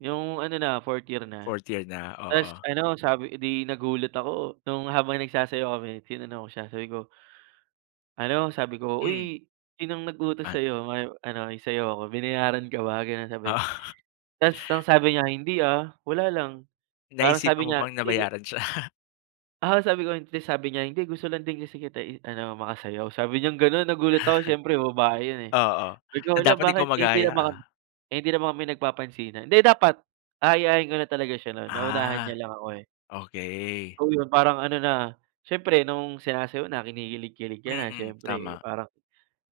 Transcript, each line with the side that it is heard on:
right: Yung ano na 4rth year na.
left: 4th year na,
right: Tas
left: oo.
right: ano sabi eh, 'di nagulat ako nung habang nagsasayaw kami tinanong ko siya sabi ko ano sabi ko,
left: Mm.
right: "Uy, sinong nag-utos
left: An
right: sa'yo may ano isayaw ako binayaran ka ba?" Gano'n sabi,
left: Ah.
right: tas ang sabi niya, "Hindi, ah, wala lang." Parang sabi
left: Naisipan mo
right: niya
left: pang
right: "Sige"
left: nabayaran siya?
right: ah, sabi ko hindi, sabi niya "Hindi gusto lang din kasi kita i-ano makasayaw." Sabi niyang gano'n nagulat ako siyempre babae 'yun, eh.
left: Oo,
right: Sabi ko,
left: na
right: hala
left: dapat ikaw
right: bakit hindi
left: mag-aya,
right: naman,
left: ah.
right: eh, hindi naman kami nagpapansinan. Hindi dapat, aayain ko na talaga siya no'n naunahan niya
left: Ah,
right: lang ako, eh.
left: okey.
right: Oh, 'yun parang ano na, siyempre nung sinasayaw na kinikilig-kilig ka na
left: Mm,
right: siyempre
left: tama.
right: parang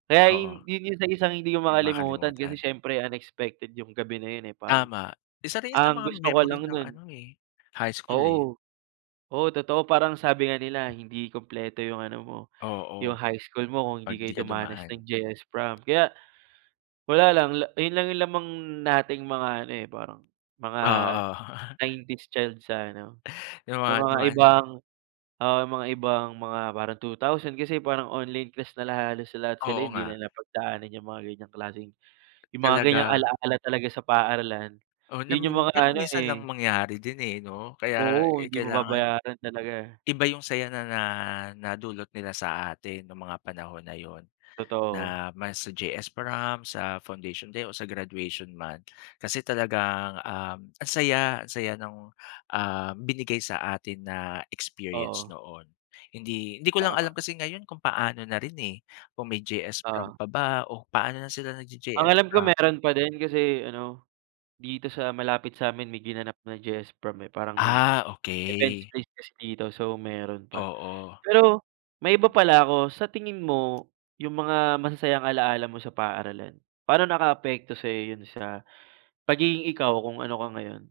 right: kaya
left: Oo.
right: 'yun yung sa isang hindi ko
left: 'Di
right: makalimutan
left: makakalimutan.
right: kasi siyempre unexpected yung gabi na 'yun, eh, parang,
left: Tama, isa rin sa
right: ang
left: mga
right: gusto ko
left: memory
right: lang
left: ng
right: no'n
left: ano, eh, high school, eh.
right: oo. Oo totoo, parang sabi nga nila hindi kumpleto yung ano mo, yung
left: Oo.
right: high school mo kung hindi
left: 'Pag
right: kayo
left: 'di ka
right: dumanas
left: dumaan.
right: ng JS prom kaya, wala lang la ayun lang lamang nating mga ano, eh, parang mga
left: Oo.
right: '90s child sa ano,
left: Yung
right: sa
left: mga
right: mga
left: dumaan.
right: ibang, oo, mga ibang mga parang 2000 kasi parang online class na la halos lahat sila
left: Oo
right: hindi na
left: nga.
right: napagdaanan yung mga ganyang klaseng, yung mga ganyang
left: Talaga.
right: ala-ala talaga sa paaralan,
left: Oh,
right: 'yun yung
left: nam
right: mga
left: pero
right: ano,
left: minsan lang
right: eh
left: mangyari din, eh, 'no kaya,
right: oo,
left: eh,
right: hindi mo
left: kailangan,
right: mababayaran talaga.
left: iba yung saya na na nadulot nila sa atin nung mga panahon na 'yun
right: Totoo.
left: na mas sa JS prom, sa Foundation Day o sa graduation man kasi talagang, um, ang saya, ang saya nung, ah, binigay sa atin na experience
right: Oo.
left: noon. Hindi, hindi ko lang alam
right: Tama.
left: kasi ngayon kung paano na rin, eh, kung may JS prom
right: Oo.
left: pa ba o paano na sila
right: Ang
left: nag-j-JS
right: alam ko
left: prom?
right: mayro'n pa din kasi ano, dito sa malapit sa'min may ginanap na JS prom, eh, parang may
left: Ah,
right: events
left: okey.
right: place kasi dito so mayro'n pa.
left: Oo.
right: Pero, maiba
left: M
right: pala ako, sa tingin mo yung mga masasayang alala mo sa paaralan, paano nakaapekto sa'yo 'yun sa, pagiging ikaw kung ano ka ngayon?